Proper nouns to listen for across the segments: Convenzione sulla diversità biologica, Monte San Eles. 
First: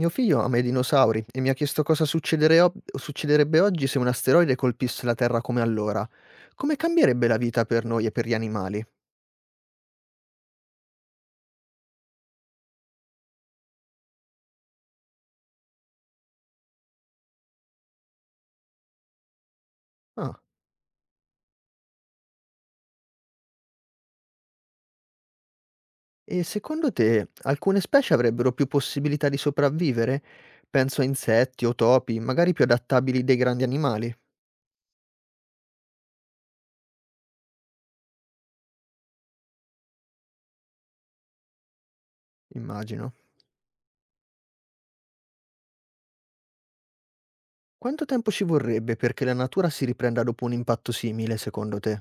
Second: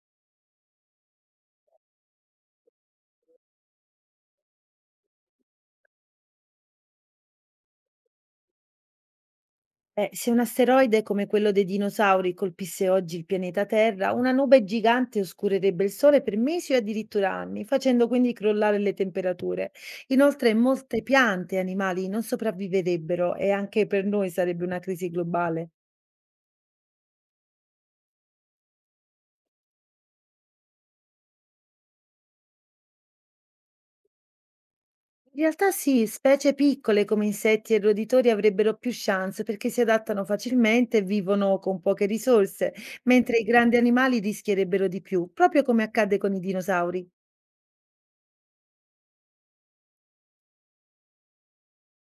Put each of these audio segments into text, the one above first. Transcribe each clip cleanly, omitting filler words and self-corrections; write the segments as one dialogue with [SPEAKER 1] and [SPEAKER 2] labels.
[SPEAKER 1] Mio figlio ama i dinosauri e mi ha chiesto cosa succederebbe oggi se un asteroide colpisse la Terra come allora. Come cambierebbe la vita per noi e per gli animali?
[SPEAKER 2] Se un asteroide come quello dei dinosauri colpisse oggi il pianeta Terra, una nube gigante oscurerebbe il Sole per mesi o addirittura anni, facendo quindi crollare le temperature.
[SPEAKER 1] Ah,
[SPEAKER 2] Inoltre, molte piante e animali non sopravviverebbero e anche per noi sarebbe una crisi globale.
[SPEAKER 1] e secondo te alcune specie avrebbero più possibilità di sopravvivere? Penso a insetti o topi, magari più adattabili dei grandi animali,
[SPEAKER 2] In realtà sì, specie piccole come insetti e roditori avrebbero più chance perché si adattano facilmente e vivono con poche risorse,
[SPEAKER 1] immagino.
[SPEAKER 2] mentre i grandi animali rischierebbero di più, proprio come accade con i dinosauri.
[SPEAKER 1] Quanto tempo ci vorrebbe perché la natura si riprenda dopo un impatto simile, secondo te?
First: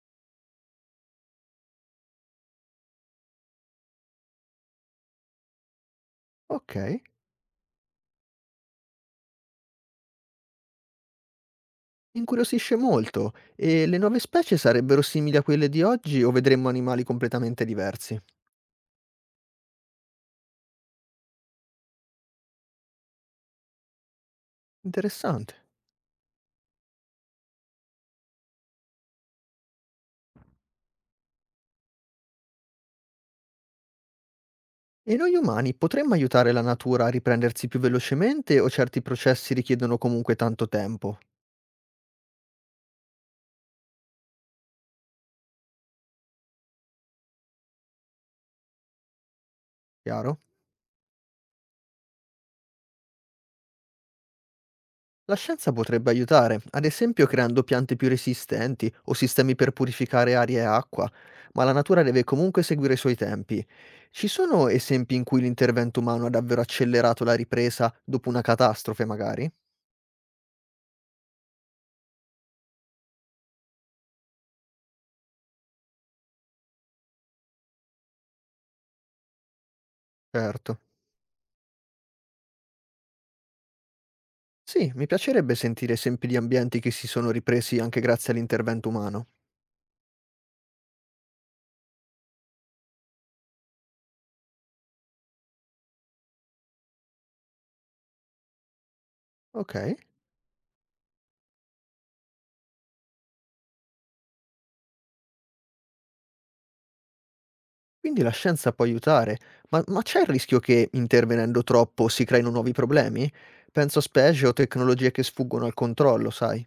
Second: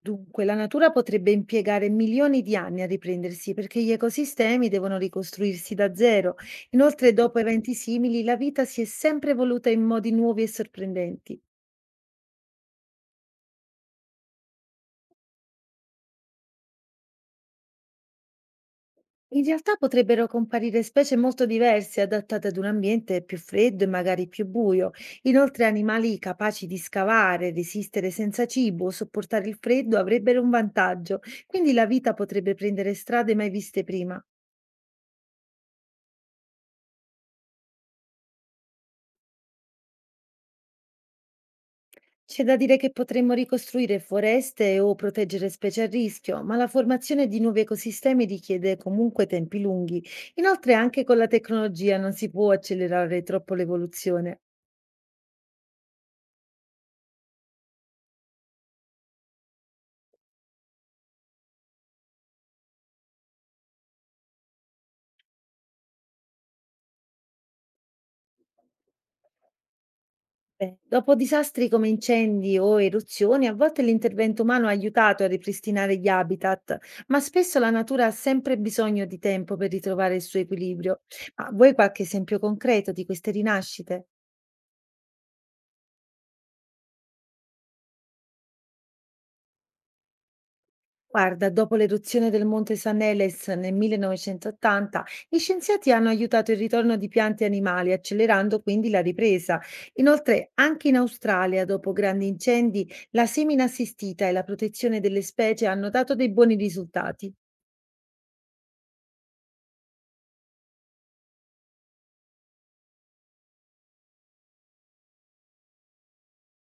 [SPEAKER 2] Dunque, la natura potrebbe impiegare milioni di anni a riprendersi perché gli ecosistemi devono ricostruirsi da zero.
[SPEAKER 1] Ok.
[SPEAKER 2] Inoltre, dopo eventi simili, la vita si è sempre evoluta in modi nuovi e sorprendenti.
[SPEAKER 1] Incuriosisce molto. E le nuove specie sarebbero simili a quelle di oggi o vedremmo animali completamente diversi?
[SPEAKER 2] In realtà potrebbero comparire specie molto diverse, adattate ad un ambiente più freddo e magari più buio.
[SPEAKER 1] Interessante.
[SPEAKER 2] Inoltre, animali capaci di scavare, resistere senza cibo o sopportare il freddo avrebbero un vantaggio, quindi la vita potrebbe prendere strade mai viste prima.
[SPEAKER 1] E noi umani potremmo aiutare la natura a riprendersi più velocemente o certi processi richiedono comunque tanto tempo?
[SPEAKER 2] C'è da dire che potremmo ricostruire foreste o proteggere specie a rischio, ma la formazione di nuovi ecosistemi richiede comunque tempi lunghi.
[SPEAKER 1] Chiaro?
[SPEAKER 2] Inoltre, anche con la tecnologia non si può accelerare troppo l'evoluzione.
[SPEAKER 1] La scienza potrebbe aiutare, ad esempio creando piante più resistenti o sistemi per purificare aria e acqua, ma la natura deve comunque seguire i suoi tempi. Ci sono esempi in cui l'intervento umano ha davvero accelerato la ripresa dopo una catastrofe, magari?
[SPEAKER 2] Beh, dopo disastri come incendi o eruzioni, a volte l'intervento umano ha aiutato a ripristinare gli habitat, ma spesso la natura ha sempre bisogno di tempo per ritrovare il suo
[SPEAKER 1] Certo.
[SPEAKER 2] equilibrio. Ma vuoi qualche esempio concreto di queste rinascite?
[SPEAKER 1] Sì, mi piacerebbe sentire esempi di ambienti che si sono ripresi anche grazie all'intervento umano.
[SPEAKER 2] Guarda, dopo l'eruzione del Monte San Eles nel 1980, gli scienziati hanno aiutato il ritorno di piante e animali, accelerando quindi la ripresa.
[SPEAKER 1] Ok,
[SPEAKER 2] Inoltre, anche in Australia, dopo grandi incendi, la semina assistita e la protezione delle specie hanno dato dei buoni risultati.
[SPEAKER 1] quindi la scienza può aiutare, ma c'è il rischio che intervenendo troppo si creino nuovi problemi? Penso a specie o tecnologie che sfuggono al controllo, sai?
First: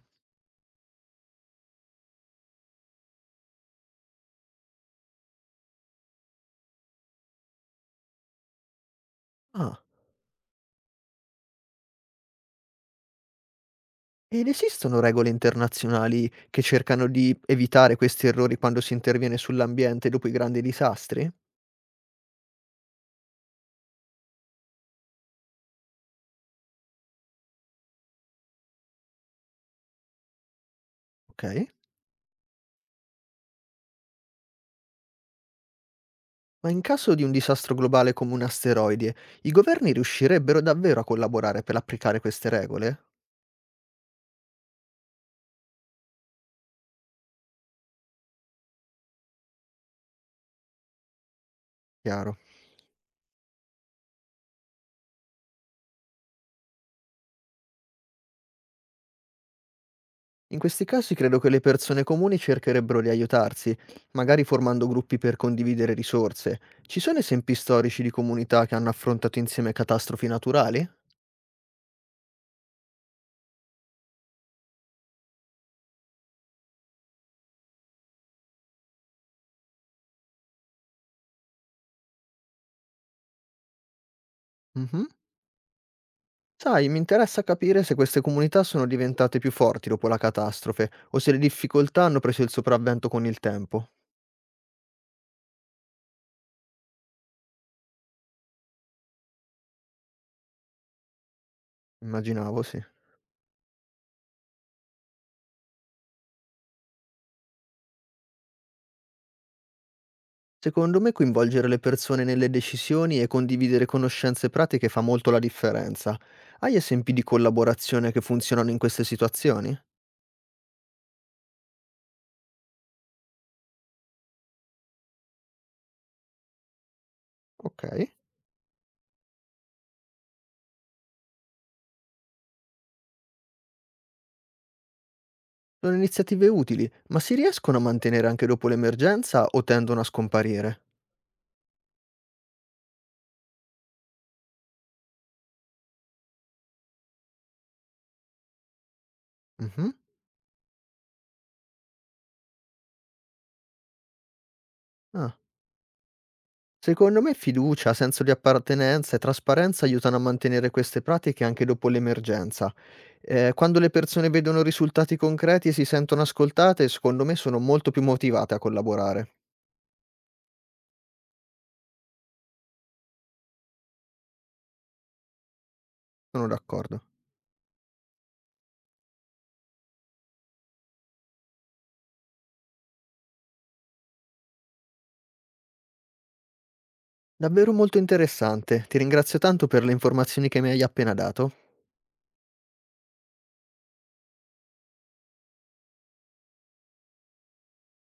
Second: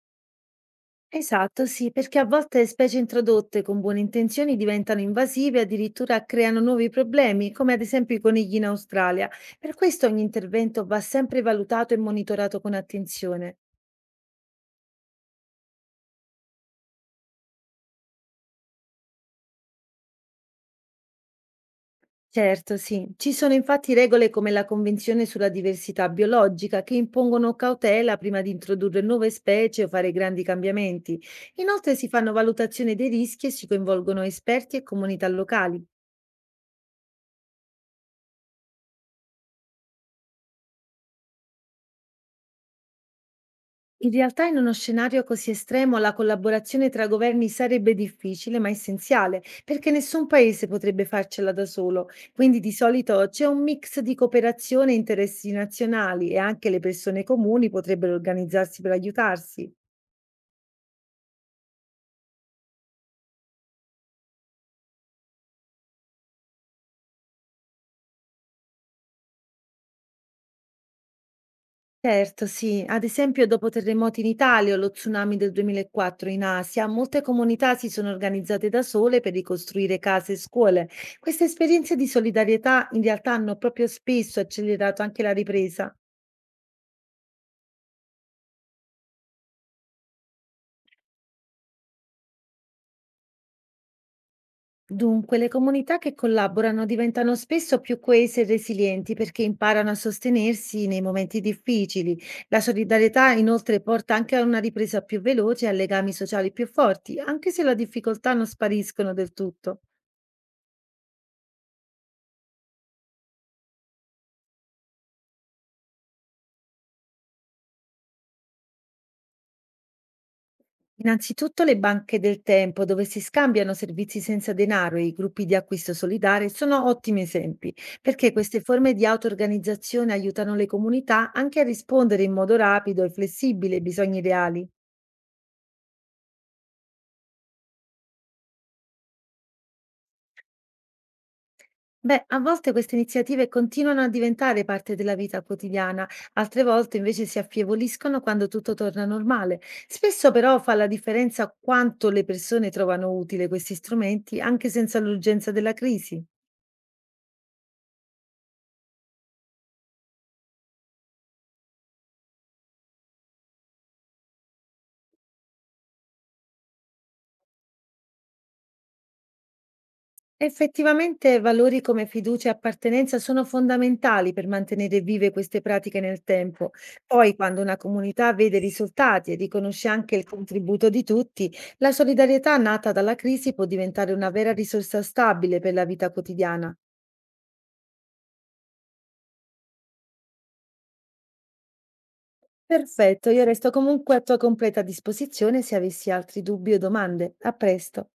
[SPEAKER 2] Esatto, sì, perché a volte specie introdotte con buone intenzioni diventano invasive e addirittura creano nuovi problemi, come ad esempio i conigli in Australia. Per
[SPEAKER 1] Ah,
[SPEAKER 2] questo ogni intervento va sempre valutato e monitorato con attenzione.
[SPEAKER 1] ed esistono regole internazionali che cercano di evitare questi errori quando si interviene sull'ambiente dopo i grandi disastri?
[SPEAKER 2] Certo, sì. Ci sono infatti regole come la Convenzione sulla diversità biologica che impongono cautela prima di introdurre nuove specie o fare grandi cambiamenti.
[SPEAKER 1] Ok.
[SPEAKER 2] Inoltre si fanno valutazioni dei rischi e si coinvolgono esperti e comunità locali.
[SPEAKER 1] Ma in caso di un disastro globale come un asteroide, i governi riuscirebbero davvero a collaborare per applicare queste regole?
[SPEAKER 2] In realtà, in uno scenario così estremo, la collaborazione tra governi sarebbe difficile, ma essenziale, perché nessun paese potrebbe farcela da solo.
[SPEAKER 1] Chiaro.
[SPEAKER 2] Quindi di solito c'è un mix di cooperazione e interessi nazionali e anche le persone comuni potrebbero organizzarsi per aiutarsi.
[SPEAKER 1] In questi casi credo che le persone comuni cercherebbero di aiutarsi, magari formando gruppi per condividere risorse. Ci sono esempi storici di comunità che hanno affrontato insieme catastrofi naturali?
[SPEAKER 2] Certo, sì. Ad esempio, dopo terremoti in Italia o lo tsunami del 2004 in Asia, molte comunità si sono organizzate da sole per ricostruire case e scuole. Queste esperienze di solidarietà in realtà hanno proprio spesso accelerato
[SPEAKER 1] Mhm.
[SPEAKER 2] anche la ripresa.
[SPEAKER 1] Sai, mi interessa capire se queste comunità sono diventate più forti dopo la catastrofe o se le difficoltà hanno preso il sopravvento con il tempo.
[SPEAKER 2] Dunque, le comunità che collaborano diventano spesso più coese e resilienti perché imparano a sostenersi nei momenti difficili. La
[SPEAKER 1] Immaginavo, sì.
[SPEAKER 2] solidarietà inoltre porta anche a una ripresa più veloce e a legami sociali più forti, anche se le difficoltà non spariscono del tutto.
[SPEAKER 1] Secondo me coinvolgere le persone nelle decisioni e condividere conoscenze pratiche fa molto la differenza. Hai esempi di collaborazione che funzionano in queste situazioni?
[SPEAKER 2] Innanzitutto le banche del tempo, dove si scambiano servizi senza denaro e i gruppi di acquisto solidale, sono ottimi esempi,
[SPEAKER 1] Okay.
[SPEAKER 2] perché queste forme di auto-organizzazione aiutano le comunità anche a rispondere in modo rapido e flessibile ai bisogni reali.
[SPEAKER 1] Sono iniziative utili, ma si riescono a mantenere anche dopo l'emergenza o tendono a scomparire?
[SPEAKER 2] Beh, a volte queste iniziative continuano a diventare parte della vita quotidiana, altre volte invece si affievoliscono quando tutto torna normale.
[SPEAKER 1] Mh-mh.
[SPEAKER 2] Spesso però fa la differenza quanto le persone trovano utile questi strumenti anche senza
[SPEAKER 1] Ah.
[SPEAKER 2] l'urgenza della crisi.
[SPEAKER 1] Secondo me fiducia, senso di appartenenza e trasparenza aiutano a mantenere queste pratiche anche dopo l'emergenza. Quando le persone vedono risultati concreti e si sentono ascoltate, secondo me sono molto più motivate a collaborare.
[SPEAKER 2] Effettivamente valori come fiducia e appartenenza sono fondamentali per mantenere vive queste pratiche nel
[SPEAKER 1] Sono
[SPEAKER 2] tempo.
[SPEAKER 1] d'accordo.
[SPEAKER 2] Poi, quando una comunità vede risultati e riconosce anche il contributo di tutti, la solidarietà nata dalla crisi può diventare una vera risorsa stabile per la vita quotidiana.
[SPEAKER 1] Davvero molto interessante. Ti ringrazio tanto per le informazioni che mi hai appena dato.
[SPEAKER 2] Perfetto, io resto comunque a tua completa disposizione se avessi altri dubbi o domande. A presto.